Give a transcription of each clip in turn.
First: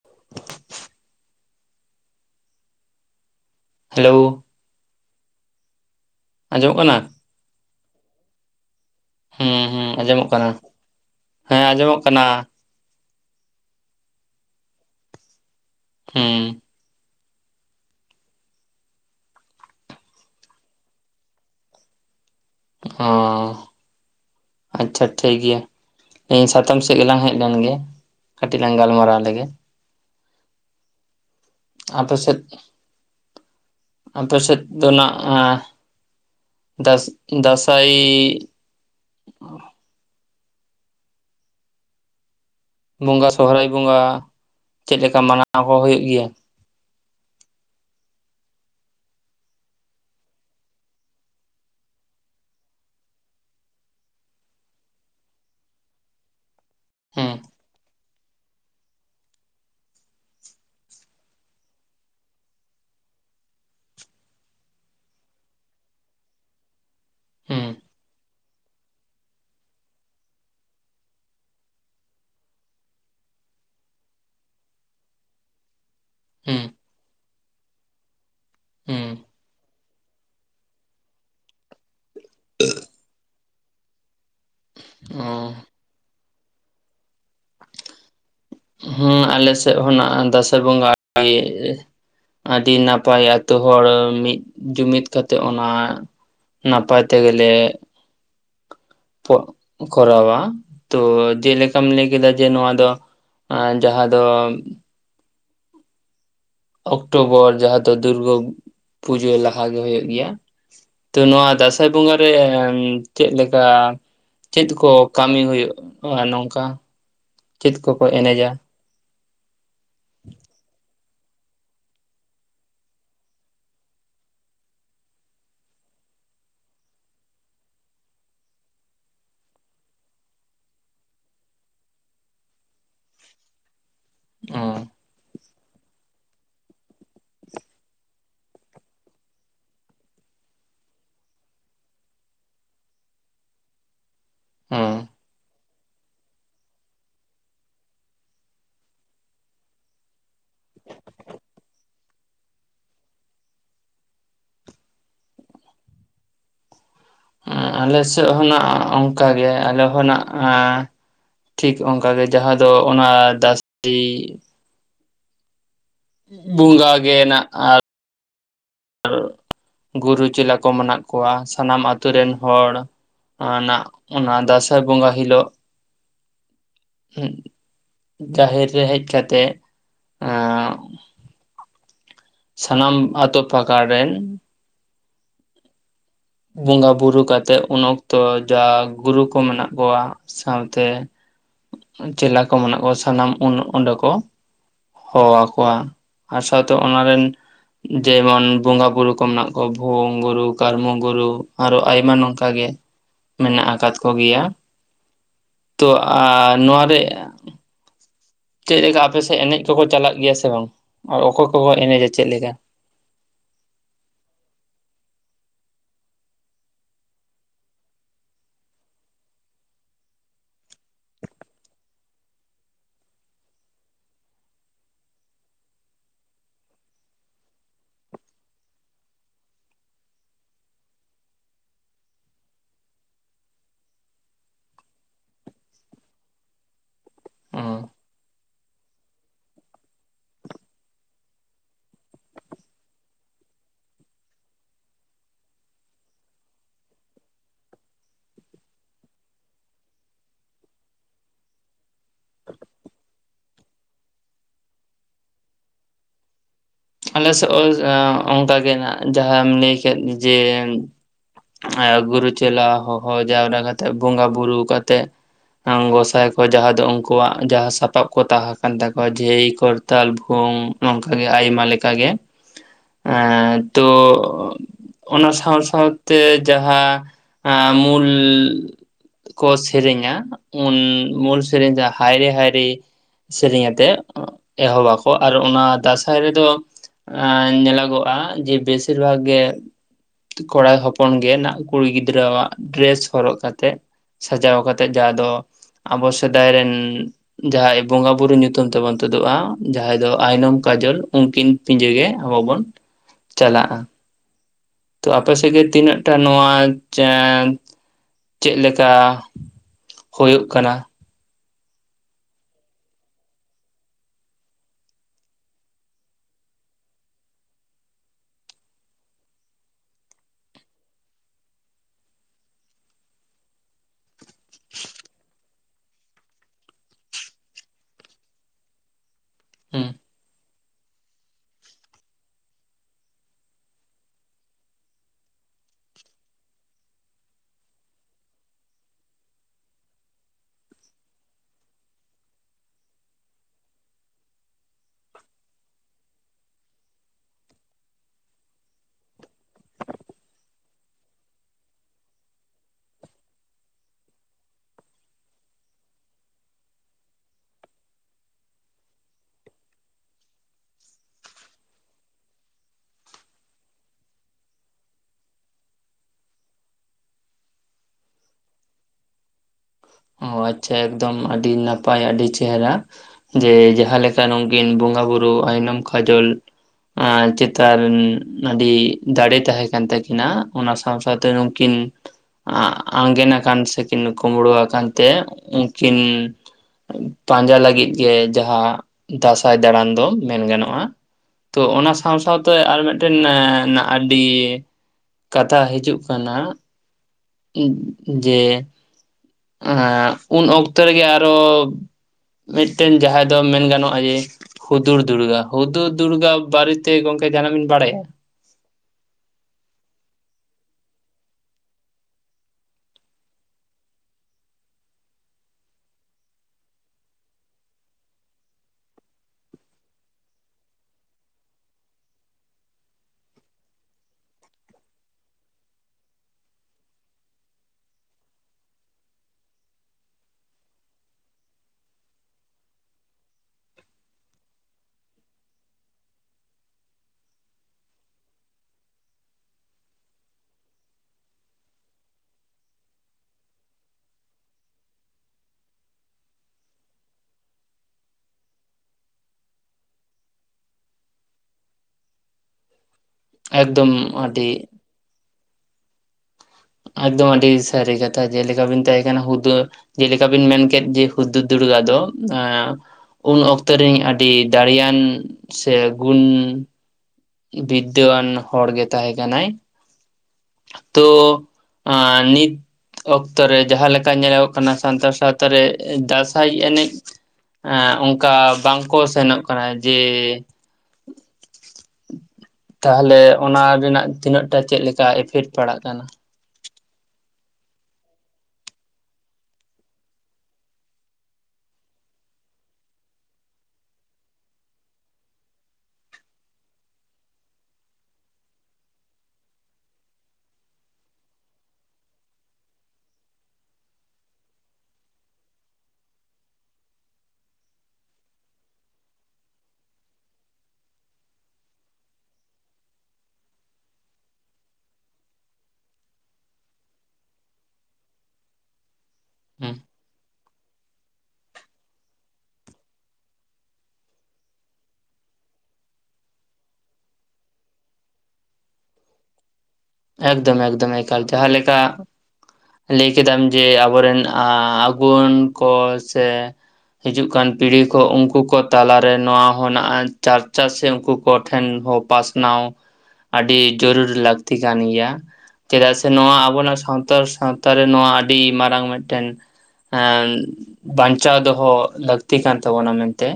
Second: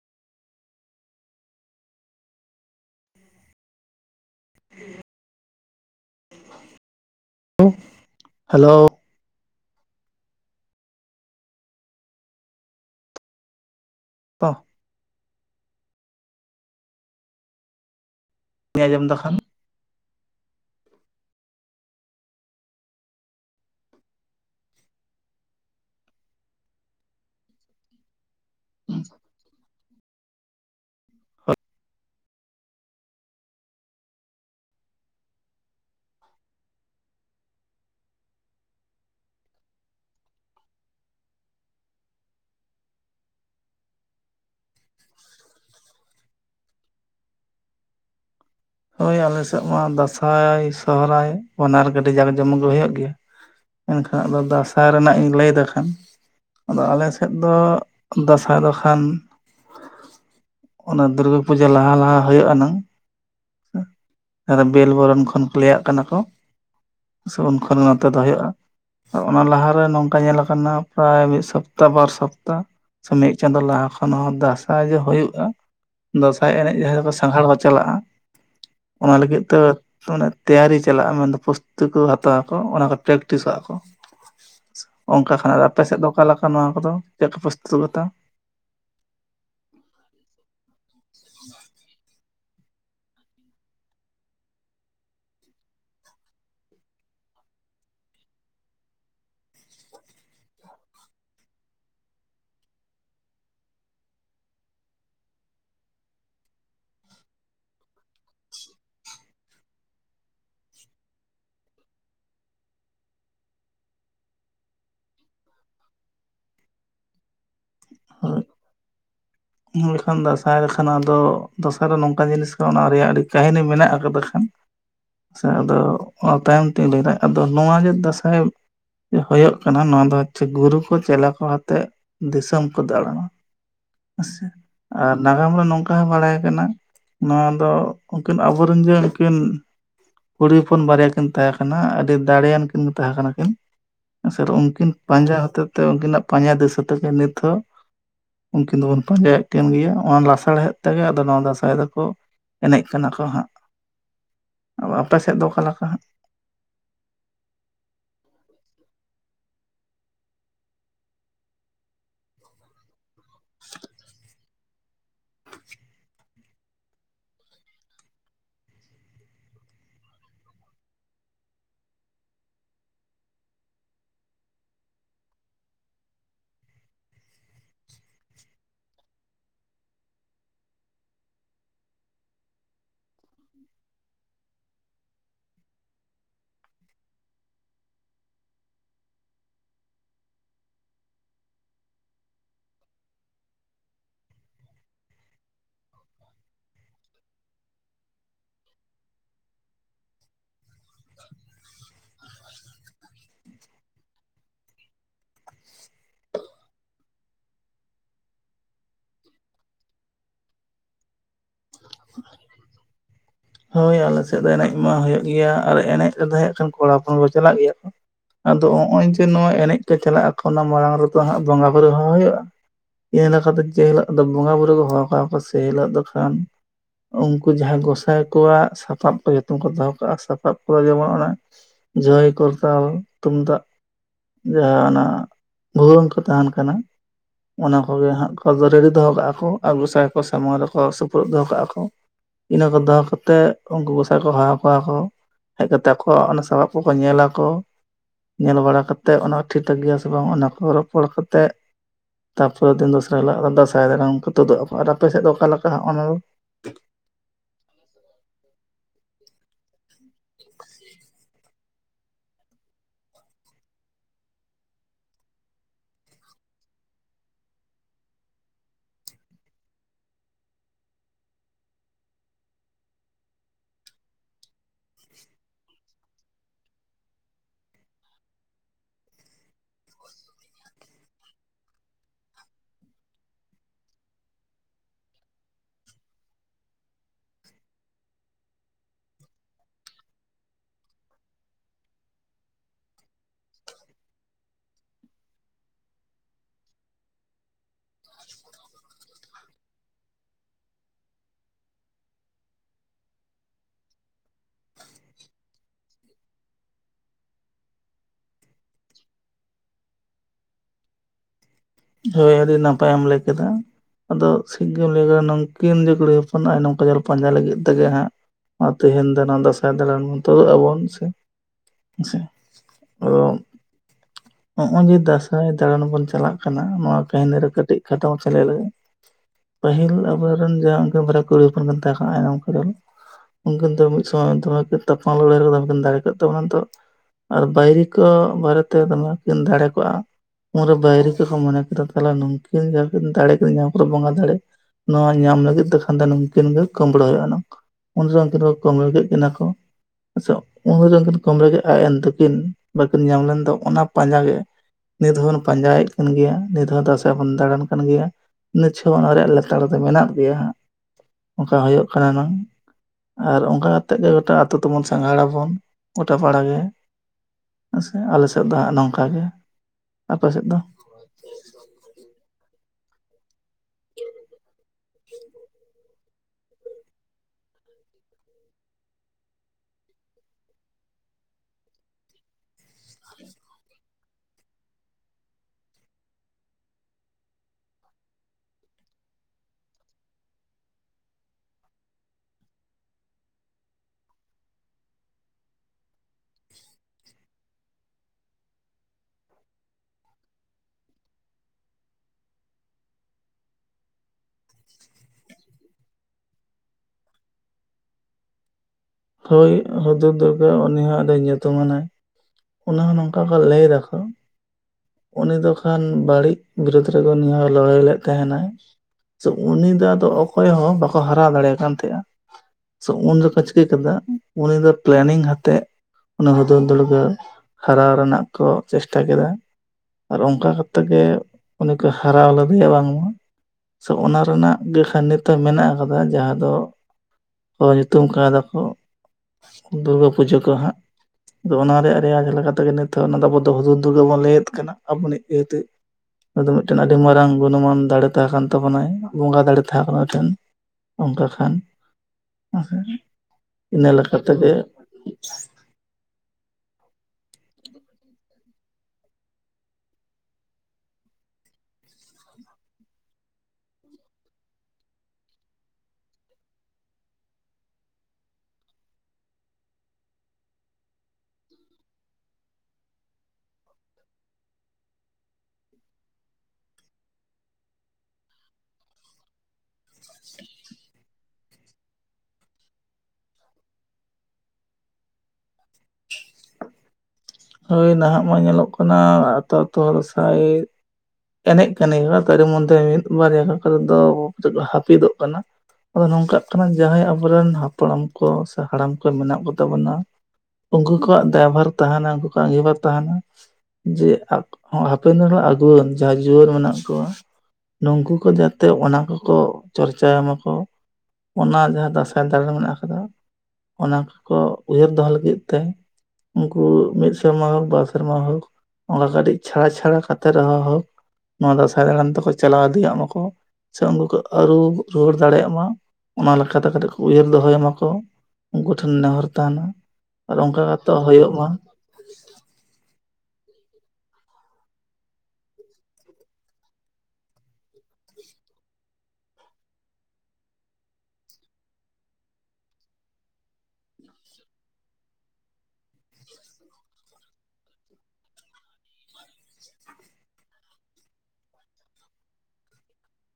[inaudible] Hello [inaudible] ᱟᱸᱡᱚᱢᱚᱜ ᱠᱟᱱᱟ [inaudible] hello ᱦᱩᱸ ᱦᱩᱸ ᱟᱸᱡᱚᱢᱚᱜ ᱠᱟᱱᱟ ᱦᱮᱸ ᱟᱸᱡᱚᱢᱚᱜ ᱠᱟᱱᱟ ᱚ ᱦᱩᱸ ᱵᱟᱹᱧ ᱟᱸᱡᱚᱢ ᱫᱟ ᱠᱷᱟᱱ ᱦᱚᱸᱻ ᱟᱪᱪᱷᱟ ᱴᱷᱤᱠ ᱜᱮᱭᱟ ᱤᱧ ᱥᱟᱛᱟᱢ ᱥᱮᱫ ᱜᱮᱞᱟᱝ ᱦᱮᱡ ᱞᱮᱱ ᱜᱮ ᱠᱟᱹᱴᱤᱡ ᱞᱟᱝ ᱜᱟᱞᱢᱟᱨᱟᱣ ᱞᱮᱜᱮ ᱟᱯᱮ ᱥᱮᱫ ᱟᱯᱮ ᱥᱮᱫ ᱫᱚ ᱱᱟᱜ ᱫᱟᱥ ᱫᱟᱸᱥᱟᱭ ᱵᱚᱸᱜᱟ ᱥᱚᱦᱚᱨᱟᱭ ᱵᱚᱸᱜᱟ ᱪᱮᱫ ᱞᱮᱠᱟ ᱢᱟᱱᱟᱣ ᱠᱚ ᱦᱩᱭᱩᱜ ᱜᱮᱭᱟ? ᱦᱳᱭ ᱟᱞᱮ ᱥᱮᱫ ᱢᱟ ᱫᱟᱸᱥᱟᱭ ᱥᱚᱦᱚᱨᱟᱭ ᱵᱟᱱᱟᱨ ᱜᱮ ᱟᱹᱰᱤ ᱡᱟᱠ ᱡᱚᱢᱚᱠ ᱜᱮ ᱦᱩᱭᱩᱜ ᱜᱮᱭᱟ ᱢᱮᱱ ᱠᱷᱟᱱ ᱟᱫᱚ ᱫᱟᱸᱥᱟᱭ ᱨᱮᱱᱟᱜ ᱤᱧ ᱞᱟᱹᱭ ᱫᱟ ᱠᱷᱟᱱ ᱟᱫᱚ ᱟᱞᱮ ᱦᱩᱸ ᱥᱮᱫ ᱫᱚ ᱫᱟᱸᱥᱟᱭ ᱫᱚ ᱠᱷᱟᱱ ᱚᱱᱟ ᱫᱩᱨᱜᱟᱹ ᱯᱩᱡᱟᱹ ᱞᱟᱦᱟ ᱞᱟᱦᱟ ᱦᱩᱭᱩᱜ-ᱟ ᱱᱟᱝ ᱟᱫᱚ ᱵᱮᱞ ᱵᱚᱨᱚᱱ ᱠᱷᱚᱱ ᱯᱮ ᱞᱮᱭᱟᱜ ᱠᱟᱱᱟ ᱠᱚ ᱥᱮ ᱩᱱ ᱦᱩᱸ ᱠᱷᱚᱱ ᱱᱚᱛᱮ ᱫᱚ ᱦᱩᱭᱩᱜᱼᱟ ᱚᱱᱟ ᱞᱟᱦᱟᱨᱮ ᱱᱚᱝᱠᱟ ᱧᱮᱞ ᱠᱟᱱᱟ ᱯᱨᱟᱭ ᱢᱤᱫ ᱥᱚᱯᱛᱟ ᱵᱟᱨ ᱥᱚᱯᱛᱟ ᱥᱮ ᱢᱤᱫ ᱪᱟᱸᱫᱳ ᱞᱟᱦᱟ ᱠᱷᱚᱱ ᱦᱚᱸ ᱫᱟᱸᱥᱟᱭ ᱡᱮ ᱦᱩᱭᱩᱜᱼᱟ ᱫᱟᱸᱥᱟᱭ ᱦᱩᱸ ᱮᱱᱮᱡ ᱡᱟᱦᱟᱸ ᱨᱮᱠᱚ ᱥᱟᱸᱜᱷᱟᱨ ᱠᱚ ᱪᱟᱞᱟᱜᱼᱟ ᱦᱩᱸ ᱚᱱᱟ ᱞᱟᱹᱜᱤᱫ ᱛᱮ ᱢᱟᱱᱮ ᱛᱮᱭᱟᱨᱤ ᱪᱟᱞᱟᱜᱼᱟ ᱢᱮᱱᱫᱚ ᱯᱚᱥᱛᱩ ᱠᱚ ᱦᱟᱛᱟᱣᱟ ᱠᱚ ᱚᱱᱟ ᱠᱚ ᱯᱨᱮᱠᱴᱤᱥᱚᱜᱼᱟ ᱠᱚ ᱚ ᱚᱱᱠᱟ ᱠᱷᱟᱱ ᱟᱫᱚ ᱟᱯᱮ ᱥᱮᱫ ᱫᱚ ᱚᱠᱟ ᱞᱮᱠᱟ ᱱᱚᱣᱟ ᱠᱚᱫᱚ ᱪᱮᱫ ᱠᱟ ᱯᱨᱚᱥᱛᱩᱛᱟ ᱦᱟᱛᱟᱣᱟ ᱦᱮᱸ ᱟᱞᱮ ᱥᱮᱫ ᱦᱚᱱᱟᱜ ᱫᱟᱸᱥᱟᱭ ᱵᱚᱸᱜᱟ [inaudible] ᱟᱹᱰᱤ ᱱᱟᱯᱟᱭ ᱟᱹᱛᱳ ᱦᱚᱲ ᱢᱤᱫ ᱡᱩᱢᱤᱫ ᱠᱟᱛᱮᱫ ᱚᱱᱟ ᱱᱟᱯᱟᱭ ᱛᱮ ᱜᱮᱞᱮ ᱠᱚᱨᱟᱣᱟ ᱛᱚ ᱡᱮᱞᱮᱠᱟᱢ ᱞᱟᱹᱭ ᱠᱮᱫᱟ ᱡᱮ ᱱᱚᱣᱟ ᱫᱚ ᱟᱨ ᱡᱟᱦᱟᱸ ᱫᱚ ᱚᱠᱴᱳᱵᱚᱨ ᱡᱟᱦᱟᱸ ᱫᱚ ᱫᱩᱨᱜᱟᱹ ᱯᱩᱡᱟᱹ ᱞᱟᱦᱟᱜᱮ ᱦᱩᱭᱩᱜ ᱜᱮᱭᱟ ᱛᱚ ᱱᱚᱣᱟ ᱫᱟᱸᱥᱟᱭ ᱵᱚᱸᱜᱟ ᱨᱮ ᱪᱮᱫ ᱞᱮᱠᱟ ᱪᱮᱫ ᱠᱚ ᱠᱟᱹᱢᱤ ᱦᱩᱭᱩᱜᱼᱟ ᱱᱚᱝᱠᱟ ᱪᱮᱫ ᱠᱚᱠᱚ ᱮᱱᱮᱡᱟ ᱢᱮᱱᱠᱷᱟᱱ ᱫᱟᱸᱥᱟᱭ ᱞᱮᱠᱷᱟᱱᱟᱜ ᱫᱚ ᱫᱟᱸᱥᱟᱭ ᱫᱚ ᱱᱚᱝᱠᱟᱱ ᱡᱤᱱᱤᱥ ᱠᱟᱱᱟ ᱚᱱᱟ ᱨᱮᱭᱟᱜ ᱟᱹᱰᱤ ᱠᱟᱹᱦᱤᱱᱤ ᱢᱮᱱᱟᱜ ᱠᱟᱫᱟ ᱠᱷᱟᱱ ᱟᱫᱚ ᱚᱱᱟ ᱛᱟᱭᱚᱢ ᱛᱮᱧ ᱞᱟᱹᱭᱮ ᱫᱟ ᱟᱫᱚ ᱱᱚᱣᱟ ᱡᱮ ᱫᱟᱸᱥᱟᱭ -ᱦᱩᱭᱩᱜ ᱠᱟᱱᱟ ᱱᱚᱶᱟ ᱫᱚ [unintelligible] ᱜᱩᱨᱩ ᱠᱚ ᱪᱮᱞᱟ ᱠᱚ ᱟᱛᱮᱫ ᱫᱤᱥᱚᱢ ᱠᱚ ᱫᱟᱬᱟᱱᱟ ᱚᱸ ᱟᱨ ᱱᱟᱜᱟᱢ ᱨᱮ ᱱᱚᱝᱠᱟ ᱦᱚᱸ ᱵᱟᱲᱟᱭ ᱠᱟᱱᱟ ᱱᱚᱶᱟ ᱫᱚ ᱩᱱᱠᱤᱱ ᱟᱵᱚ ᱨᱮᱱ ᱡᱮ ᱩᱱᱠᱤᱱ ᱠᱩᱲᱤ ᱦᱚᱯᱚᱱ ᱵᱟᱨᱭᱟ ᱠᱤᱱ ᱛᱟᱦᱮᱸ ᱠᱟᱱᱟ ᱟᱹᱰᱤ ᱫᱟᱲᱮᱭᱟᱱ ᱠᱤᱱ ᱛᱟᱦᱮᱸ ᱠᱟᱱᱟ ᱠᱤᱱ ᱦᱮᱸ ᱥᱮ ᱩᱱᱠᱤᱱ ᱦᱮᱸ ᱯᱟᱸᱡᱟ ᱦᱚᱛᱮᱡ ᱛᱮ ᱩᱱᱠᱤᱱᱟᱜ ᱯᱟᱸᱡᱟ ᱫᱤᱥᱟᱹ ᱛᱮᱜᱮ ᱱᱤᱛ ᱦᱚᱸ ᱩᱱᱠᱤᱱ ᱫᱚᱵᱚᱱ ᱯᱟᱸᱡᱟᱭᱮᱫ ᱠᱟᱱ ᱜᱮᱭᱟ ᱚᱱᱟ ᱞᱟᱥᱟᱲᱦᱮᱫ ᱛᱮᱜᱮ ᱱᱚᱣᱟ ᱫᱟᱸᱟᱭ ᱫᱚᱠᱚ ᱮᱱᱮᱡ ᱠᱟᱱᱟ ᱠᱚ ᱦᱟᱸᱜ ᱟᱫᱚ ᱟᱯᱮ ᱥᱮᱫ ᱫᱚ ᱚᱠᱟ ᱠᱚ ᱦᱟᱸᱜ? ᱟᱞᱮ ᱥᱮᱫ ᱦᱚᱸᱱᱟᱜ ᱚᱱᱠᱟᱜᱮ ᱟᱞᱮ ᱦᱚᱸᱱᱟᱜ ᱴᱷᱤᱠ ᱚᱱᱠᱟ ᱜᱮ ᱡᱟᱦᱟᱸ ᱫᱚ ᱚᱱᱟ ᱫᱟᱥ ᱵᱩᱸᱜᱟ ᱜᱮ ᱱᱟᱜ ᱟᱨ ᱟᱨ ᱜᱩᱨᱩ ᱪᱮᱞᱟ ᱠᱚ ᱢᱮᱱᱟᱜ ᱠᱚᱣᱟ ᱥᱟᱱᱟᱢ ᱟᱛᱳ ᱨᱮᱱ ᱦᱚᱲ ᱚᱱᱟ ᱚᱱᱟ ᱫᱟᱸᱥᱟᱭ ᱵᱚᱸᱜᱟ ᱦᱤᱞᱳᱜ ᱡᱟᱦᱮᱨ ᱨᱮ ᱦᱮᱡ ᱠᱟᱛᱮᱜ ᱥᱟᱱᱟᱢ ᱟᱛᱳ ᱯᱷᱟᱠᱟ ᱨᱮᱱ ᱵᱚᱸᱜᱟ ᱵᱩᱨᱩ ᱠᱟᱛᱮᱫ ᱩᱱ ᱚᱠᱛᱚ ᱡᱟ ᱜᱩᱨᱩ ᱠᱚ ᱢᱮᱱᱟᱜ ᱠᱚᱣᱟ ᱥᱟᱶᱛᱮ ᱪᱮᱞᱟ ᱠᱚ ᱢᱮᱱᱟᱜ ᱠᱚᱣᱟ ᱥᱟᱱᱟᱢ ᱚᱸᱰᱮ ᱠᱚ ᱦᱚᱦᱚ ᱟᱠᱚᱣᱟ ᱟᱨ ᱥᱟᱶᱛᱮ ᱚᱱᱟ ᱨᱮᱱ ᱡᱮᱢᱚᱱ ᱵᱚᱸᱜᱟ ᱵᱩᱨᱩ ᱠᱚ ᱢᱮᱱᱟᱜ ᱠᱚᱣᱟ ᱵᱷᱩᱣᱟᱹᱝ ᱜᱩᱨᱩ ᱠᱟᱨᱢᱚ ᱵᱩᱨᱩ ᱟᱨᱚ ᱟᱭᱢᱟ ᱱᱚᱝᱠᱟ ᱜᱮ ᱢᱮᱱᱟᱜ ᱟᱠᱟᱫ ᱠᱚᱜᱮᱭᱟ ᱛᱚ ᱟ ᱱᱚᱶᱟ ᱨᱮ ᱪᱮᱫ ᱞᱮᱠᱟ ᱟᱯᱮᱥᱮᱫ ᱮᱱᱮᱡ ᱠᱚᱠᱚ ᱪᱟᱞᱟᱜ ᱜᱮᱭᱟ ᱥᱮ ᱵᱟᱝ ᱟᱨ ᱚᱠᱚᱭ ᱠᱚᱠᱚ ᱮᱱᱮᱡᱟ ᱪᱮᱫ ᱞᱮᱠᱟ? ᱦᱳᱭ ᱟᱞᱮ ᱥᱮᱫ ᱫᱚ ᱮᱱᱮᱡ ᱢᱟ ᱦᱩᱭᱩᱜ ᱜᱮᱭᱟ ᱟᱨ ᱮᱱᱮᱡ ᱨᱮᱫᱚ ᱠᱷᱟᱱ ᱠᱚᱲᱟ ᱦᱚᱯᱚᱱ ᱠᱚ ᱪᱟᱞᱟᱜ ᱜᱮᱭᱟ ᱠᱚ ᱟᱫᱚ ᱱᱚᱜ ᱚᱭ ᱡᱮ ᱱᱚᱣᱟ ᱮᱱᱮᱡ ᱠᱚ ᱪᱟᱞᱟᱜ ᱟᱠᱚ ᱚᱱᱟ ᱢᱟᱲᱟᱝ ᱨᱮᱫᱚ ᱦᱟᱸᱜ ᱵᱚᱸᱜᱟ ᱵᱩᱨᱩ ᱦᱚᱦᱚ ᱦᱩᱭᱩᱜᱼᱟ ᱤᱱᱟ ᱞᱮᱠᱟᱛᱮ ᱡᱮ ᱦᱤᱞᱳᱜ ᱫᱚ ᱵᱚᱸᱜᱟ ᱵᱩᱨᱩ ᱠᱚ ᱦᱚᱦᱚ ᱠᱟ ᱠᱚᱣᱟ ᱥᱮ ᱦᱤᱞᱳᱜ ᱫᱚ ᱠᱷᱟᱱ ᱩᱱᱠᱩ ᱡᱟᱦᱟᱸ ᱜᱚᱸᱥᱟᱭ ᱠᱚᱣᱟᱜ ᱥᱟᱯᱟᱵ ᱠᱚ ᱡᱚᱛᱚᱱ ᱠᱚ ᱫᱚᱦᱚ ᱠᱟᱜᱼᱟ ᱥᱟᱯᱟᱵ ᱠᱚᱫᱚ ᱡᱮᱢᱚᱱ ᱚᱱᱟ ᱡᱚᱭ ᱠᱚᱨᱛᱟᱞ ᱛᱩᱢᱫᱟᱜ ᱡᱟᱦᱟᱸ ᱚᱱᱟ ᱵᱷᱣᱟᱹᱝ ᱠᱚ ᱛᱟᱦᱮᱱ ᱠᱟᱱᱟ ᱚᱱᱟ ᱠᱚᱜᱮ ᱦᱟᱸᱜ ᱠᱚ ᱨᱮᱲᱤ ᱫᱚᱦᱚ ᱠᱟᱜᱼᱟ ᱠᱚ ᱟᱨ ᱜᱚᱸᱥᱟᱭ ᱠᱚ ᱥᱟᱢᱟᱝ ᱨᱮᱠᱚ ᱥᱩᱯᱨᱩᱫ ᱫᱚᱦᱚ ᱠᱟᱜᱼᱟ ᱠᱚ ᱤᱱᱟᱹ ᱠᱚ ᱫᱚᱦᱚ ᱠᱟᱜ ᱛᱮ ᱩᱱᱠᱩ ᱜᱚᱸᱥᱟᱭ ᱠᱚ ᱦᱚᱟᱦᱟ ᱠᱚᱣᱟ ᱠᱚ ᱦᱮᱡ ᱠᱟᱛᱮ ᱟᱠᱚ ᱚᱱᱟ ᱥᱟᱯᱟᱵ ᱠᱚᱠᱚ ᱧᱮᱞᱟ ᱠᱚ ᱧᱮᱞ ᱵᱟᱲᱟ ᱠᱟᱛᱮᱫ ᱚᱱᱟ ᱴᱷᱤᱠ ᱴᱷᱟᱠ ᱜᱮᱭᱟ ᱥᱮ ᱵᱟᱝ ᱚᱱᱟ ᱠᱚ ᱨᱚᱯᱚᱲ ᱠᱟᱛᱮᱫ ᱛᱟᱯᱚᱨᱮ ᱫᱤᱱ ᱫᱚᱥᱨᱟ ᱦᱤᱞᱳᱜ ᱫᱟᱸᱥᱟᱭ ᱫᱟᱲᱟᱱ ᱠᱚ ᱛᱩᱫ ᱟᱠᱚ ᱟᱨ ᱟᱯᱮ ᱥᱮᱫ ᱫᱚ ᱚᱠᱟ ᱞᱮᱠᱟ ᱦ ᱚᱱᱟ ᱫᱚ ᱟᱞᱮ ᱥᱮᱫ ᱚᱱᱠᱟᱜᱮ ᱡᱟᱦᱟᱸᱢ ᱞᱟᱹᱭ ᱠᱮᱫ ᱡᱮ ᱜᱩᱨᱩ ᱪᱮᱞᱟ ᱦᱚᱦᱚ ᱡᱟᱣᱨᱟ ᱠᱟᱛᱮᱫ ᱵᱚᱸᱜᱟ ᱵᱩᱨᱩ ᱠᱟᱛᱮᱜ ᱜᱚᱸᱥᱟᱭ ᱠᱚ ᱡᱟᱦᱟᱸ ᱫᱚ ᱩᱱᱠᱩᱣᱟᱜ ᱡᱟᱦᱟᱸ ᱥᱟᱯᱟᱵ ᱠᱚ ᱛᱟᱦᱮᱸ ᱠᱟᱱ ᱛᱟᱠᱚᱣᱟ ᱡᱮᱭ ᱠᱚ [unintelligible] ᱱᱚᱝᱠᱟᱜᱮ ᱟᱭᱢᱟ ᱞᱮᱠᱟᱜ ᱜᱮ ᱮ ᱛᱚ ᱚᱱᱟ ᱥᱟᱶ ᱥᱟᱶᱛᱮ ᱡᱟᱦᱟᱸ ᱢᱩᱞ ᱠᱚ ᱥᱮᱨᱮᱧᱟ ᱩᱱ ᱢᱩᱞ ᱥᱮᱨᱮᱧ ᱫᱚ ᱦᱟᱭᱨᱮ ᱦᱟᱭᱨᱮ ᱥᱮᱨᱮᱧ ᱟᱛᱮᱫ ᱮᱦᱚᱵᱟ ᱠᱚ ᱟᱨ ᱚᱱᱟ ᱫᱟᱸᱥᱟᱭ ᱨᱮᱫᱚ ᱮ ᱧᱮᱞᱚᱜᱚᱜᱼᱟ ᱡᱮ ᱵᱮᱥᱤᱨ ᱵᱷᱟᱜᱽ ᱜᱮ ᱠᱚᱲᱟ ᱦᱚᱯᱚᱱ ᱜᱮ ᱱᱟ ᱠᱩᱲᱤ ᱜᱤᱫᱽᱨᱟᱹᱣᱟᱜ ᱰᱨᱮᱥ ᱦᱚᱨᱚᱜ ᱠᱟᱛᱮᱜ ᱥᱟᱡᱟᱣ ᱠᱟᱛᱮᱫ ᱡᱟᱦᱟᱸ ᱫᱚ ᱟᱵᱚ ᱥᱮᱫᱟᱭ ᱨᱮᱱ ᱡᱟᱦᱟᱸᱭ ᱵᱚᱸᱜᱟ ᱵᱩᱨᱩ ᱧᱩᱛᱩᱢ ᱛᱮᱵᱚᱱ ᱛᱩᱫᱩᱜᱼᱟ ᱡᱟᱦᱟᱸᱭ ᱫᱚ ᱟᱭᱱᱚᱢ ᱠᱟᱡᱚᱞ ᱩᱱᱠᱤᱱ ᱯᱤᱡᱟᱹᱜ ᱜᱮ ᱟᱵᱚ ᱵᱚᱱ ᱪᱟᱞᱟᱜᱼᱟ ᱛᱚ ᱟᱯᱮ ᱥᱮᱫ ᱜᱮ ᱛᱤᱱᱟᱹᱜ ᱴᱟ ᱱᱚᱣᱟ ᱪᱮᱫ ᱞᱮᱠᱟ ᱦᱩᱭᱩᱜ ᱠᱟᱱᱟ ᱦᱳᱭ ᱟᱹᱰᱤ ᱱᱟᱯᱟᱭᱮᱢ ᱞᱟᱹᱭ ᱠᱮᱫᱟ ᱟᱫᱚ ᱥᱤᱠᱷ ᱜᱮᱢ ᱞᱟᱹᱭ ᱠᱮᱫᱟ ᱱᱩᱝᱠᱤᱱ ᱡᱮ ᱠᱩᱲᱤ ᱦᱚᱯᱚᱱᱟᱜᱼ ᱱᱚᱝᱠᱟ ᱡᱚᱞ ᱯᱟᱸᱡᱟ ᱞᱟᱹᱜᱤᱫ ᱛᱮᱜᱮ ᱦᱟᱸᱜ ᱛᱮᱦᱱ ᱫᱬ ᱫᱟᱸᱥᱟᱭ ᱫᱟᱬᱟᱱ ᱱᱚᱛ ᱟᱵᱚᱱ ᱥᱮ ᱦᱮᱸᱥᱮ ᱚ ᱱᱚᱜᱼᱚᱭ ᱡᱮ ᱫᱟᱸᱥᱟᱭ ᱫᱟᱬᱟᱱ ᱵᱚᱱ ᱪᱟᱞᱟᱜ ᱠᱟᱱᱟ ᱱᱚᱣᱟ ᱠᱟᱹᱦᱤᱱᱤ ᱨᱮ ᱠᱟᱹᱴᱤᱡ ᱠᱷᱟᱴᱟᱣ [inaudible] ᱞᱟᱹᱭ ᱞᱟᱹᱜᱤᱫ ᱦᱩᱸ ᱯᱟᱹᱦᱤᱞ ᱟᱵᱚ ᱩᱱ ᱠᱟᱱ ᱜᱮᱭᱟ ᱵᱟᱨᱭᱟ ᱠᱩᱲᱤ ᱦᱚᱯᱚᱱ ᱠᱟᱱ ᱛᱟᱦᱮᱸᱠᱟ ᱚᱱᱟ ᱯᱚᱨᱮ ᱩᱱᱠᱤᱱ ᱫᱚ ᱢᱤᱫ ᱥᱚᱢᱚᱭ ᱫᱚᱤᱱ ᱛᱟᱯᱟᱢ ᱞᱟᱹᱲᱦᱟᱹᱭ ᱨᱮ [inaudible] ᱫᱟᱲᱮ ᱠᱟᱜ ᱛᱟᱵᱚᱱᱟ ᱢᱮᱱ ᱫᱚ ᱟᱨ ᱵᱟᱭᱨᱤ ᱠᱚ ᱵᱟᱨᱮ ᱛᱮ ᱫᱚᱢᱮ ᱠᱤᱱ ᱫᱟᱲᱮ ᱠᱚᱜᱼᱟ ᱩᱱᱨᱮ ᱵᱟᱭᱨᱤ ᱫᱚᱠᱚ ᱢᱚᱱᱮ ᱠᱮᱫᱟ ᱛᱟᱦᱚᱞᱮ ᱱᱩᱠᱤᱱ ᱡᱟᱦᱟᱸ ᱫᱟᱲᱮ ᱠᱤᱱ ᱧᱟᱢ ᱠᱟᱫᱟ ᱵᱚᱸᱜᱟ ᱫᱟᱲᱮ ᱱᱚᱣᱟ ᱧᱟᱢ ᱞᱟᱹᱜᱤᱫ ᱠᱷᱟᱱ ᱫᱚ ᱱᱩᱠᱤᱱ ᱜᱮ ᱠᱩᱢᱲᱟᱹ ᱦᱩᱭᱩᱜᱼᱟ᱾ ᱩᱱᱨᱮ ᱩᱱᱠᱤᱱ ᱠᱟᱹᱢ ᱠᱮᱫ ᱠᱤᱱᱟ ᱠᱚ᱾ ᱥᱮ ᱩᱱ ᱨᱮᱱᱠᱤᱱ ᱠᱚᱢ ᱨᱮᱜᱮ ᱟᱡ ᱮᱱ ᱫᱚᱠᱤᱱ ᱵᱟᱹᱠᱤᱱ ᱧᱟᱢ ᱞᱮᱱ ᱫᱚ ᱚᱱᱟ ᱯᱟᱸᱡᱟ ᱜᱮ ᱱᱤᱛ ᱫᱷᱚᱱ ᱯᱟᱸᱡᱟᱭᱮᱫ ᱠᱟᱱ ᱜᱮᱭᱟ ᱱᱤᱛ ᱦᱚᱸ ᱫᱟᱸᱥᱟᱭ ᱵᱚᱱ ᱫᱟᱬᱟᱱ ᱠᱟᱱ ᱜᱮᱭᱟ ᱱᱤᱛ ᱦᱚᱸ ᱚᱱᱟ ᱨᱮᱭᱟᱜ ᱞᱮᱠ ᱨᱮᱫᱚ ᱢᱮᱱᱟᱜ ᱜᱮᱭᱟ ᱦᱟᱸ ᱚᱱᱠᱟ ᱦᱩᱭᱩᱜ ᱠᱟᱱᱟ ᱱᱟ ᱟᱨ ᱚᱱᱠᱟ ᱠᱟ ᱠᱟᱛᱮᱫ ᱜᱮ ᱜᱚᱴᱟ ᱟᱛᱳ ᱛᱮᱵᱚᱱ ᱥᱟᱸᱜᱷᱟᱨ ᱟᱵᱚᱱ ᱜᱚᱴᱟ ᱯᱟᱲᱟ ᱜᱮ ᱦᱮᱸ ᱥᱮ ᱟᱞᱮ ᱥᱮᱫ ᱫᱚ ᱦᱟᱸᱜ ᱱᱚᱝᱠᱟ ᱜᱮ ᱟᱯᱮ ᱚ ᱥᱮᱫ ᱫᱚ ᱟᱪᱪᱷᱟ ᱮᱠᱫᱚᱢ ᱟᱹᱰᱤ ᱱᱟᱯᱟᱭ ᱟᱹᱰᱤ ᱪᱮᱦᱨᱟ ᱡᱮ ᱡᱟᱦᱟᱸ ᱞᱮᱠᱟ ᱱᱩᱠᱤᱱ ᱵᱚᱸᱜᱟ ᱵᱩᱨᱩ ᱟᱭᱱᱚᱢ ᱠᱟᱡᱚᱞ ᱟᱸ ᱪᱮᱛᱟᱱ ᱟᱹᱰᱤ ᱫᱟᱲᱮ ᱛᱟᱦᱮᱸ ᱠᱟᱱ ᱛᱟᱹᱠᱤᱱᱟ ᱚᱱᱟ ᱥᱟᱶ-ᱥᱟᱶᱛᱮ ᱠᱤᱱ ᱟᱸᱜᱮᱱᱟ ᱟᱠᱟᱱ ᱥᱮ ᱠᱤᱱ ᱠᱩᱢᱲᱣᱟ ᱠᱟᱱ ᱛᱮ ᱩᱱᱠᱤᱱ ᱯᱟᱸᱡᱟ ᱞᱟᱹᱜᱤᱫ ᱜᱮ ᱡᱟᱦᱟᱸ ᱫᱟᱸᱥᱟᱭ ᱫᱟᱬᱟᱱ ᱫᱚ ᱢᱮᱱ ᱜᱟᱱᱚᱜᱼᱟ᱾ ᱛᱚ ᱚᱱᱟ ᱥᱟᱶ-ᱥᱟᱶᱛᱮ ᱟᱨ ᱢᱤᱫᱴᱮᱱ ᱟᱹᱰᱤ ᱠᱟᱛᱷᱟ ᱦᱤᱡᱩᱜ ᱠᱟᱱᱟ ᱩᱸᱜ ᱡᱮ ᱩᱱ ᱚᱠᱛᱚ ᱨᱮᱜᱮ ᱟᱨᱦᱚ ᱢᱤᱫᱴᱮᱱ ᱡᱟᱦᱟᱸᱭ ᱫᱚ ᱢᱮᱱ ᱜᱟᱱᱚᱜᱼᱟ ᱡᱮ ᱦᱩᱫᱩᱨ ᱫᱩᱨᱜᱟ ᱦᱩᱫᱩᱨ ᱫᱩᱨᱜᱟ ᱵᱟᱨᱮ ᱛᱮ ᱜᱚᱝᱠᱮ ᱡᱟᱸᱱᱟᱜ ᱵᱤᱱ ᱵᱟᱲᱟᱭᱟ? ᱦᱳᱭ ᱦᱩᱫᱩᱨ ᱫᱩᱨᱜᱟᱹ ᱩᱱᱤ ᱦᱚᱸ ᱟᱰᱤ ᱧᱩᱛᱩᱢᱟᱱᱟᱭ ᱚᱱᱟ ᱦᱚᱸ ᱱᱚᱝᱠᱟ ᱠᱚ ᱞᱟᱹᱭ ᱫᱟ ᱠᱚ ᱩᱱᱤ ᱫᱚ ᱠᱷᱟᱱ ᱵᱟᱹᱲᱤᱡ ᱵᱤᱨᱩᱫᱽ ᱨᱮᱜᱮ ᱩᱱᱤ ᱦᱚᱭ ᱞᱟᱹᱲᱦᱟᱹᱭ ᱞᱮᱫ ᱛᱟᱸᱦᱮᱱᱟᱭ᱾ ᱥᱮ ᱩᱱᱤ ᱫᱚ ᱟᱫᱚ ᱚᱠᱚᱭ ᱦᱚᱸ ᱵᱟᱠᱚ ᱦᱟᱨᱟ ᱫᱟᱲᱮᱭᱟᱭ ᱠᱟᱱ ᱛᱟᱦᱮᱸᱫᱼᱟ, ᱥᱮ ᱩᱱ ᱡᱚᱠᱷᱚᱡ ᱴᱤᱠᱟᱹ ᱠᱮᱫᱟ ᱩᱱᱤ ᱫᱚ ᱯᱞᱮᱱᱤᱝ ᱟᱛᱮᱫ ᱚᱱᱟ ᱦᱩᱫᱩᱢ ᱫᱩᱲᱜᱟᱹ ᱦᱟᱨᱟᱣ ᱨᱮᱱᱟᱜ ᱠᱚ ᱪᱮᱥᱴᱟ ᱠᱮᱫᱟ ᱟᱨ ᱚᱱᱠᱟ ᱠᱟᱛᱮᱫ ᱜᱮ ᱩᱱᱤ ᱠᱚ ᱦᱟᱨᱟ ᱞᱮᱫᱮᱭᱟ ᱵᱟᱝᱢᱟ᱾ ᱥᱮ ᱚᱱᱟ ᱨᱮᱱᱟᱜ ᱜᱮ ᱠᱷᱟᱱ ᱱᱤᱛᱚ ᱢᱮᱱᱟᱜ ᱟᱠᱟᱫᱟ ᱡᱟᱦᱟᱸ ᱫᱚ ᱠᱚ ᱧᱩᱛᱩᱢ ᱠᱟᱣᱫᱟᱠᱚ ᱫᱩᱨᱜᱟᱹ ᱯᱩᱡᱟᱹ ᱠᱚ ᱦᱟᱸᱜ᱾ ᱟᱫᱚ ᱚᱱᱟ ᱨᱮᱭᱟᱜ ᱨᱮᱭᱟᱡᱽ ᱞᱮᱠᱟ ᱛᱮᱜᱮ ᱱᱤᱛ ᱦᱚᱸ ᱟᱵᱚ ᱫᱚ ᱦᱩᱫᱩᱫ ᱫᱩᱨᱜᱟᱹ ᱵᱚᱱ ᱞᱟᱹᱭᱮᱫ ᱠᱟᱱᱟ᱾ᱟᱵᱚᱤᱡ ᱡᱛᱤ ᱩᱱᱤᱩᱭ ᱫᱚ ᱢᱤᱫᱴᱮᱱ ᱟᱹᱰᱤ ᱢᱟᱨᱟᱝ ᱜᱩᱱᱚᱢᱟᱱ ᱫᱟᱲᱮ ᱛᱟᱦᱮᱸ ᱠᱟᱱ ᱛᱟᱵᱚᱱᱟᱭ ᱵᱚᱸᱜᱟ ᱫᱟᱲᱮ ᱛᱟᱦᱮᱸ ᱠᱟᱱᱟ ᱩᱱᱤ ᱴᱷᱮᱱ᱾ ᱚᱱᱠᱟ ᱠᱷᱟᱱ [inaudible] ᱤᱱᱟᱹ ᱮᱠᱫᱚᱢ ᱞᱮᱠᱟ ᱟᱹᱰᱤ ᱛᱮᱜᱮ ᱮᱠᱫᱚᱢ ᱟᱹᱰᱤ ᱥᱟᱹᱨᱤ ᱠᱟᱛᱷᱟ ᱡᱮᱞᱮᱠᱟ ᱵᱤᱱ ᱛᱟᱦᱮᱸ ᱠᱟᱱᱟ ᱦᱩᱫᱟ. ᱡᱮᱞᱮᱠᱟ ᱵᱤᱱ ᱢᱮᱱ ᱠᱮᱫ ᱡᱮ ᱦᱩᱫᱽᱫᱩᱲ ᱫᱩᱨᱜᱟ ᱫᱚ ᱩᱱ ᱚᱠᱛᱚ ᱨᱮ ᱟᱹᱰᱤ ᱫᱟᱲᱮᱭᱟᱱ ᱥᱮ ᱜᱩᱱ ᱵᱤᱫᱽᱫᱟᱹᱣᱟᱱ ᱦᱚᱲ ᱜᱮ ᱛᱟᱦᱮᱸ ᱠᱟᱱᱟᱭ᱾ ᱛᱚ ᱟᱸ ᱱᱤᱛ ᱚᱠᱛᱚ ᱨᱮ ᱡᱟᱦᱟᱸ ᱞᱮᱠᱟ ᱧᱮᱞᱚᱜᱚᱜ ᱠᱟᱱᱟ ᱥᱟᱱᱛᱟᱲ ᱥᱟᱶᱛᱟᱨᱮ ᱫᱟᱸᱥᱟᱭ ᱮᱱᱮᱡ ᱮᱸᱜ ᱚᱱᱠᱟ ᱵᱟᱝᱠᱚ ᱥᱮᱱᱚᱜ ᱠᱟᱱᱟ ᱡᱮ ᱛᱟᱦᱚᱞᱮ ᱚᱱᱟ ᱨᱮᱱᱟᱜ ᱛᱤᱱᱟᱹᱜ ᱴᱟ ᱪᱮᱫ ᱞᱮᱠᱟ ᱤᱯᱷᱮᱠᱴ ᱯᱟᱲᱟᱜ ᱠᱟᱱᱟ? ᱦᱳᱭ ᱱᱟᱦᱟᱜ ᱢᱟ ᱧᱮᱞᱚᱜ ᱠᱟᱱᱟ ᱟᱹᱛᱩ ᱟᱹᱛᱩ ᱦᱚᱲ ᱥᱟᱭ ᱮᱱᱮᱡ ᱠᱟᱱᱤᱧ [unintelligible] ᱠᱚ ᱛᱟᱨᱮ ᱢᱚᱫᱽᱫᱷᱮ ᱢᱤᱫ ᱵᱟᱨ ᱡᱟᱭᱜᱟ ᱠᱚᱨᱮ ᱫᱚ ᱦᱟᱹᱯᱤᱫᱚᱜ ᱠᱟᱱᱟ ᱚᱱᱟ ᱱᱚᱝᱠᱟᱜ ᱠᱟᱱᱟ ᱡᱟᱦᱟᱸᱭ ᱟᱵᱚᱨᱮᱱ ᱦᱟᱯᱲᱟᱢ ᱠᱚ, ᱥᱮ ᱦᱟᱲᱟᱢ ᱠᱚ ᱢᱮᱱᱟᱜ ᱠᱚᱛᱟ ᱵᱚᱱᱟ ᱩᱱᱠᱩ ᱠᱚᱣᱟᱜ ᱫᱨᱟᱭᱵᱷᱟᱨ ᱛᱟᱦᱮᱱᱟ ᱩᱱᱠᱩ ᱠᱚᱣᱟᱜ ᱟᱸᱡᱤᱵᱷᱟᱨ ᱛᱟᱦᱮᱱᱟ᱾ ᱡᱮ ᱦᱟᱯᱮᱱ ᱫᱤᱱ ᱟᱹᱜᱩᱣᱟᱹᱱ ᱡᱟᱦᱟᱸ ᱡᱩᱣᱟᱹᱱ ᱢᱮᱱᱟᱜ ᱠᱚᱣᱟ ᱱᱩᱝᱠᱩ ᱠᱚ ᱡᱟᱛᱮ ᱚᱱᱟ ᱠᱚᱠᱚ ᱪᱚᱨᱪᱟ ᱟ ᱢᱟᱠᱚ ᱚᱱᱟ ᱡᱟᱦᱟᱸ ᱫᱟᱸᱥᱟᱭ ᱫᱟᱲᱟᱱ ᱢᱮᱱᱟᱜ ᱟᱠᱟᱫᱟ ᱚᱱᱟ ᱠᱚᱠᱚ ᱩᱭᱦᱟᱹᱨ ᱫᱚᱦᱚ ᱞᱟᱹᱜᱤᱫ ᱛᱮ ᱩᱱᱠᱩ ᱢᱤᱫ ᱢᱤᱫ ᱥᱮᱨᱢᱟ ᱦᱳᱠ ᱵᱟᱨ ᱥᱮᱨᱢᱟ ᱦᱳᱠ ᱚᱱᱠᱟ ᱠᱟᱹᱴᱤᱡ ᱪᱷᱟᱲᱟ ᱦᱩᱸ ᱪᱷᱟᱲᱟ ᱠᱟᱛᱮ ᱨᱮᱦᱚᱸ ᱦᱳᱠ ᱱᱚᱣᱟ ᱫᱟᱸᱥᱟᱭ ᱫᱟᱬᱟᱱ ᱛᱮᱠᱚ ᱪᱟᱞᱟᱣ ᱤᱫᱤᱭᱟ ᱚᱱᱟᱠᱚ ᱥᱮ ᱩᱱᱠᱩ ᱠᱚ ᱟᱹᱨᱩ ᱨᱩᱣᱟᱹᱲ ᱫᱟᱲᱮᱭᱟᱜ ᱢᱟ ᱚᱱᱟ ᱞᱮᱠᱟᱛᱮ ᱠᱟ ᱠᱟᱛᱮ ᱠᱚ ᱩᱭᱦᱟᱹᱨ ᱫᱚᱦᱚᱭ ᱢᱟᱠᱚ ᱩᱱᱠᱩ ᱴᱷᱮᱱ ᱱᱮᱦᱚᱨ ᱛᱟᱦᱮᱱᱟ ᱟᱨ ᱮᱠᱫᱚᱢ ᱚᱱᱠᱟ ᱮᱠᱫᱚᱢ ᱠᱟᱛᱮ ᱮᱠᱟᱞ ᱦᱳᱭᱳᱜ ᱡᱟᱦᱟ ᱢᱟ ᱞᱮᱠᱟ ᱞᱟᱹᱭ ᱠᱮᱫᱟᱢ ᱡᱮ ᱟᱵᱚᱨᱮᱱ ᱟᱻ ᱟᱹᱜᱩᱣᱟᱹᱱ ᱠᱚ ᱥᱮ ᱦᱤᱡᱩᱜ ᱠᱟᱱ ᱯᱤᱲᱦᱤ ᱠᱚ ᱩᱱᱠᱩ ᱠᱚ ᱛᱟᱞᱟᱨᱮ ᱱᱚᱣᱟ ᱦᱚᱸ ᱱᱟᱜ-ᱟᱭ ᱪᱟᱨᱪᱟ ᱥᱮ ᱩᱱᱠᱩ ᱠᱚᱴᱷᱮᱱ ᱦᱚᱸ ᱯᱟᱥᱱᱟᱣ ᱟᱹᱰᱤ ᱡᱚᱨᱩᱨᱤ ᱞᱟᱹᱠᱛᱤ ᱠᱟᱱ ᱜᱮᱭᱟ᱾ ᱪᱮᱫᱟᱜ ᱥᱮ ᱱᱚᱣᱟ ᱟᱵᱚᱱᱟᱜ ᱥᱟᱶᱛᱟᱲ ᱥᱟᱶᱛᱟ ᱨᱮ ᱱᱚᱣᱟ ᱟᱹᱰᱤ ᱢᱟᱨᱟᱝ ᱢᱤᱫᱴᱮᱱ ᱮᱸᱱ ᱵᱟᱧᱪᱟᱣ ᱫᱚᱦᱚ ᱞᱟᱹᱠᱛᱤ ᱠᱟᱱ ᱛᱟᱵᱚᱱᱟ ᱢᱮᱱᱛᱮ᱾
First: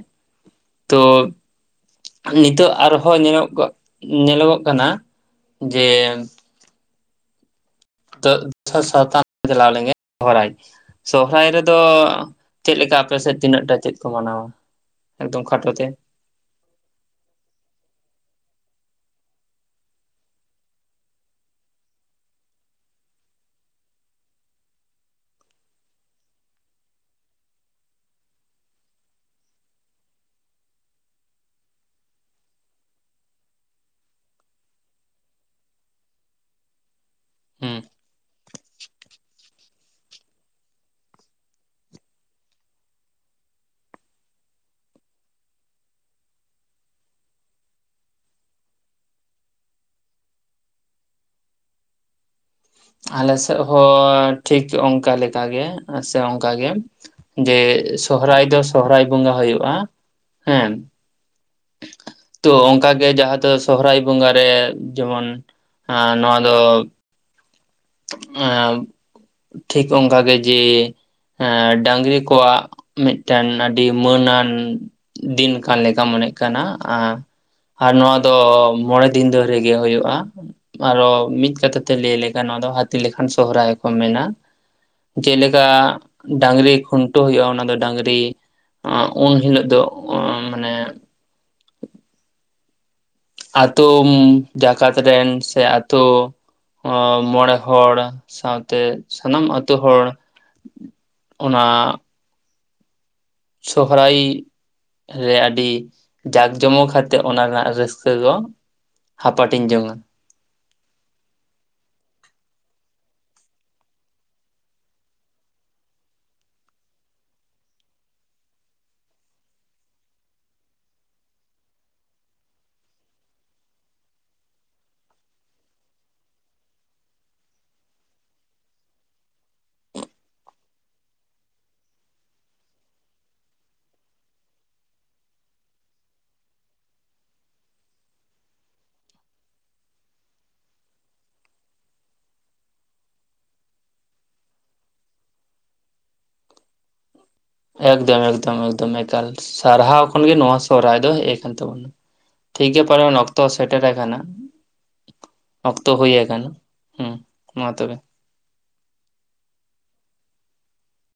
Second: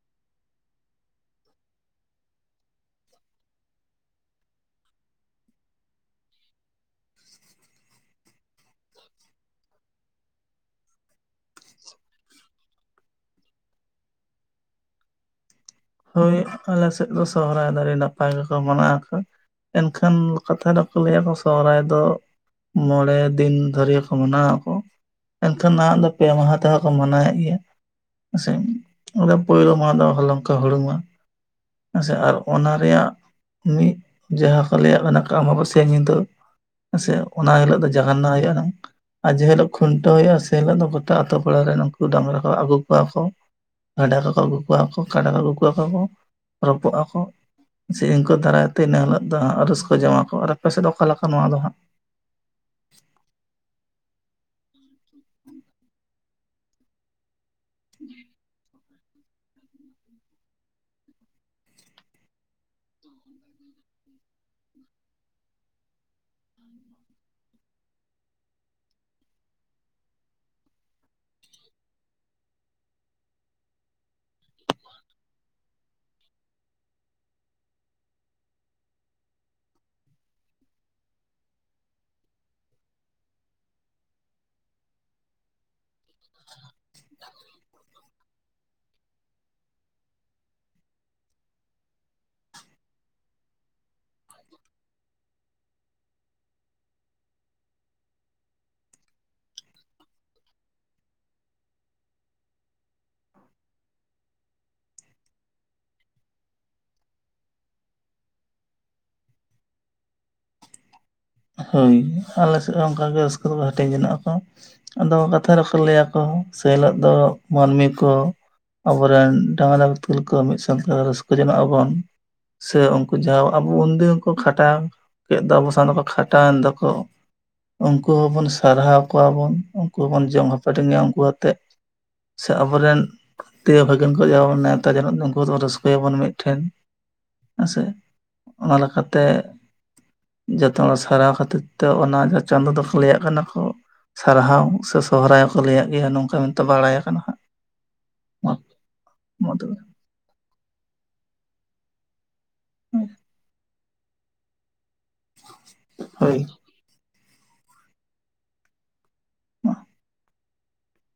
ᱛᱚ ᱱᱤᱛᱚᱜ ᱟᱨᱦᱚᱸ ᱧᱮᱞᱚᱜ ᱧᱮᱞᱚ ᱜᱚᱜ ᱠᱟᱱᱟ ᱡᱮ [unintelligible] ᱥᱚᱦᱚᱨᱟᱭ ᱨᱮᱫᱚ ᱪᱮᱫ ᱞᱮᱠᱟ ᱟᱯᱮ ᱥᱮᱫ ᱛᱤᱱᱟᱹᱜᱴᱟ ᱪᱮᱫ ᱠᱚ ᱢᱟᱱᱟᱣᱟ ᱮᱠᱫᱚᱢ ᱠᱷᱟᱴᱚ ᱛᱮ ᱦᱳᱭ ᱟᱞᱮ ᱥᱮᱫ ᱫᱚ ᱥᱚᱦᱨᱟᱭ ᱫᱚ ᱟᱰᱤ ᱱᱟᱯᱟᱭ ᱜᱮᱠᱚ ᱢᱟᱱᱟᱣ ᱟᱠᱚ ᱮᱱᱠᱷᱟᱱ ᱠᱟᱛᱷᱟ ᱨᱮᱠᱚ ᱞᱟᱹᱭᱟ ᱥᱚᱦᱨᱟᱭ ᱫᱚ ᱢᱚᱬᱮ ᱫᱤᱱ ᱫᱷᱚᱨᱮ ᱠᱚ ᱢᱟᱱᱟᱣᱟ ᱠᱚ ᱮᱱᱠᱷᱟᱱ ᱱᱟᱦᱟᱜ ᱫᱚ ᱯᱮᱲᱟ ᱢᱟᱦᱟ ᱛᱮᱦᱚᱸ ᱠᱚ ᱢᱟᱱᱟᱣᱮᱫ ᱜᱮᱭᱟ ᱦᱮ ᱥᱮ ᱚᱱᱟ ᱯᱳᱭᱞᱳ ᱢᱟᱦᱟ ᱫᱚ ᱦᱚᱞᱚᱝᱠᱚ ᱦᱩᱲᱩᱝᱼᱟ ᱦᱮᱸᱥᱮ ᱟᱨ ᱚᱱᱟ ᱨᱮᱭᱟᱜ ᱱᱤᱛ ᱡᱟᱦᱟᱸ ᱠᱚ ᱞᱟᱹᱭᱟᱜ ᱠᱟᱱᱟ ᱠᱚ ᱟᱢᱵᱟᱵᱟᱹᱥᱭᱟᱹ ᱧᱤᱸᱫᱟᱹ ᱦᱮᱸ ᱥᱮ ᱚᱱᱟ ᱦᱤᱞᱳᱜ ᱦᱩᱸ ᱫᱚ ᱡᱟᱜᱟᱱ ᱱᱟ ᱦᱩᱭᱩᱜᱼᱟ ᱟᱨ ᱡᱮᱦᱤᱞᱳᱜ ᱠᱷᱩᱱᱴᱟᱹᱣ ᱦᱩᱭᱩᱜᱼᱟ ᱥᱮ ᱦᱤᱞᱳᱜ ᱫᱚ ᱜᱚᱴᱟ ᱟᱛᱳ ᱯᱟᱲᱟ ᱨᱮᱱ ᱩᱱᱠᱩ ᱰᱟᱝᱨᱟ ᱠᱚ ᱟᱹᱜᱩ ᱠᱚᱣᱟ ᱠᱚ ᱠᱟᱰᱟ ᱠᱚᱠᱚ ᱟᱹᱜᱩ ᱠᱚᱣᱟ ᱠᱚ ᱠᱟᱰᱟ ᱠᱚ ᱟᱹᱜᱩ ᱠᱚᱣᱟ ᱠᱚ ᱠᱚ ᱨᱚᱯᱚᱜ ᱟᱠᱚ ᱥᱮ ᱫᱤᱱᱠᱩ ᱫᱟᱨᱟᱭᱛᱮ ᱤᱱᱟᱹ ᱦᱤᱞᱳᱜ ᱫᱚ ᱦᱟᱜ ᱨᱟᱹᱥᱠᱟᱹ ᱡᱚᱝᱟ ᱠᱚ ᱟᱨ ᱟᱯᱮ ᱥᱮᱫ ᱫᱚ ᱚᱠᱟ ᱞᱮᱠᱟ ᱱᱚᱣᱟ ᱫᱚ ᱦᱟᱸᱜ ᱟᱞᱮ ᱥᱮᱫ ᱦᱚᱸ ᱴᱷᱤᱠ ᱚᱱᱠᱟ ᱞᱮᱠᱟᱜᱮ ᱥᱮ ᱚᱱᱠᱟᱜᱮ ᱡᱮ ᱥᱚᱦᱨᱟᱭ ᱫᱚ ᱥᱚᱦᱨᱟᱭ ᱵᱚᱸᱜᱟ ᱦᱩᱭᱩᱜᱳᱼᱟ ᱦᱮᱸ ᱛᱚ ᱚᱱᱠᱟᱜᱮ ᱡᱟᱦᱟᱸ ᱫᱚ ᱥᱚᱦᱚᱨᱟᱭ ᱵᱚᱸᱜᱟᱨᱮ ᱡᱮᱢᱚᱱ ᱟ ᱱᱚᱣᱟ ᱫᱚ ᱮ ᱴᱷᱤᱠ ᱚᱱᱠᱟ ᱜᱮ ᱡᱮ ᱮᱸ ᱰᱟᱝᱨᱤ ᱠᱚᱣᱟᱜ ᱢᱤᱫᱴᱮᱱ ᱟᱹᱰᱤ ᱢᱟᱹᱱ ᱟᱱ ᱫᱤᱱ ᱠᱟᱱ ᱞᱮᱠᱟ ᱢᱚᱱᱮᱫ ᱠᱟᱱᱟ ᱟᱨ ᱱᱚᱣᱟ ᱫᱚ ᱢᱚᱬᱮ ᱫᱤᱱ ᱫᱷᱚᱨᱮ ᱜᱮ ᱦᱩᱭᱩᱜᱼᱟ ᱟᱨᱚ ᱢᱤᱫ ᱠᱟᱛᱷᱟ ᱛᱮ ᱞᱟᱹᱭ ᱞᱮᱠᱟ ᱱᱚᱣᱟ ᱫᱚ ᱦᱟᱹᱛᱤ ᱞᱮᱠᱷᱟᱱ ᱥᱚᱨᱦᱟᱭ ᱠᱚ ᱢᱮᱱᱼᱟ ᱡᱮᱞᱮᱠᱟ ᱰᱟᱝᱨᱤ ᱠᱷᱩᱱᱴᱟᱹᱣ ᱦᱩᱭᱩᱜᱼᱟ ᱚᱱᱟᱫᱚ ᱰᱟᱹᱟᱝᱨᱤ ᱩᱱ ᱦᱤᱞᱳᱜ ᱫᱚ ᱚ ᱢᱟᱱᱮ ᱟᱛᱳ ᱡᱟᱠᱟᱛ ᱨᱮᱱ ᱥᱮ ᱛᱚ ᱢᱚᱬᱮ ᱦᱚᱲ ᱥᱟᱶᱛᱮ ᱥᱟᱱᱟᱢ ᱟᱹᱛᱩ ᱦᱚᱲ ᱚᱱᱟ ᱥᱚᱦᱨᱟᱭ ᱨᱮ ᱟᱹᱰᱤ ᱡᱟᱠ ᱡᱚᱢᱚᱠ ᱟᱛᱮᱫ ᱚᱱᱟ ᱨᱮᱱᱟᱜ ᱨᱟᱹᱥᱠᱟᱹ ᱫᱚ ᱦᱟᱯᱟᱴᱤᱧ ᱡᱚᱝᱟ ᱦᱳᱭ ᱟᱞᱮ ᱥᱮᱫ ᱦᱚᱸ ᱚᱱᱠᱟᱜ ᱜᱮ ᱨᱟᱹᱥᱠᱟᱹ ᱫᱚᱠᱚ ᱦᱟᱹᱴᱤᱧ ᱡᱚᱱᱟᱜ ᱟᱠᱚ ᱟᱫᱚ ᱠᱟᱛᱷᱟ ᱨᱮᱠᱚ ᱞᱟᱹᱭᱟᱠᱚ ᱥᱮ ᱦᱤᱞᱳᱜ ᱫᱚ ᱢᱟᱹᱱᱢᱤ ᱠᱚ ᱟᱵᱚᱮᱱ ᱰᱟᱝᱨᱟ ᱵᱤᱛᱠᱤᱞ ᱠᱚ ᱢᱤᱫ ᱥᱛᱟᱣ ᱛᱮ ᱨᱟᱹᱥᱠᱟᱹ ᱡᱚᱱᱚᱜ ᱟᱵᱚᱱ ᱥᱮ ᱩᱱᱠᱩ ᱡᱟᱦᱟᱸ ᱟᱵᱚ ᱩᱱᱫᱤᱱ ᱠᱚ ᱠᱷᱟᱴᱟᱣ ᱠᱮᱫ ᱫᱚ ᱟᱵᱚ ᱥᱟᱣ ᱠᱷᱟᱴᱟᱣ ᱮᱱ ᱫᱚᱠᱚ ᱩᱱᱠᱩ ᱦᱚᱸᱵᱚᱱ ᱥᱟᱨᱦᱟᱣ ᱠᱚᱣᱟᱵᱩᱱ ᱩᱱᱠᱩ ᱦᱚᱵᱚᱱ ᱡᱚᱢ ᱦᱟᱯᱟᱴᱤᱝᱼᱟ ᱩᱱᱠᱩ ᱟᱛᱮᱜ ᱥᱮ ᱟᱵᱚᱨᱮᱱ ᱫᱮᱣ ᱵᱷᱟᱹᱜᱟᱹᱱ ᱠᱚ ᱡᱟᱣ ᱵᱚᱱ ᱱᱮᱣᱛᱟ ᱡᱮᱱᱚ ᱩᱱᱠᱩ ᱨᱟᱹᱥᱠᱟᱹᱭᱟᱵᱚᱱ ᱢᱤᱫ ᱴᱷᱮᱱ ᱦᱮᱸᱥᱮ ᱚᱱᱟ ᱞᱮᱠᱟᱛᱮ ᱡᱚᱛᱼᱼ ᱚᱻ ᱥᱟᱨᱟᱣ ᱠᱷᱟᱹᱛᱤᱨ ᱛᱮ ᱚᱱᱟ ᱡᱟᱦᱟᱸ ᱪᱟᱸᱫᱳ ᱫᱚᱠᱚ ᱞᱟᱹᱭᱟᱜ ᱠᱟᱱᱟ ᱠᱚ ᱥᱟᱨᱦᱟᱣ ᱥᱮ ᱥᱚᱦᱨᱟᱭ ᱦᱚᱸᱠᱚ ᱞᱟᱹᱭᱟᱜ ᱜᱮᱭᱟ ᱱᱚᱝᱠᱟ ᱢᱮᱱᱛᱮ ᱵᱟᱲᱟᱭ ᱠᱟᱱᱟ ᱦᱟᱸᱜ ᱮᱠᱫᱚᱢ ᱢᱟ ᱮᱠᱫᱚᱢ ᱮᱠᱫᱚᱢ ᱮᱠᱟᱞ ᱢᱟ ᱛᱚᱵᱮ ᱥᱟᱨᱦᱟᱣ ᱠᱷᱚᱱᱜᱮ ᱱᱚᱣᱟ ᱥᱚᱨᱦᱨᱟᱭ ᱫᱚ ᱦᱮᱡ ᱠᱟᱱ ᱛᱟᱵᱚᱱᱟ ᱴᱷᱤᱠ ᱜᱮ ᱯᱟᱞᱮᱱ ᱚᱠᱛᱚ ᱥᱮᱴᱮᱨ ᱟᱠᱟᱱᱟ ᱚᱠᱛᱚ ᱦᱩᱭ ᱦᱳᱭ ᱟᱠᱟᱱᱟ ᱦᱮᱸ ᱢᱟ ᱛᱚᱵᱮ ᱦᱩ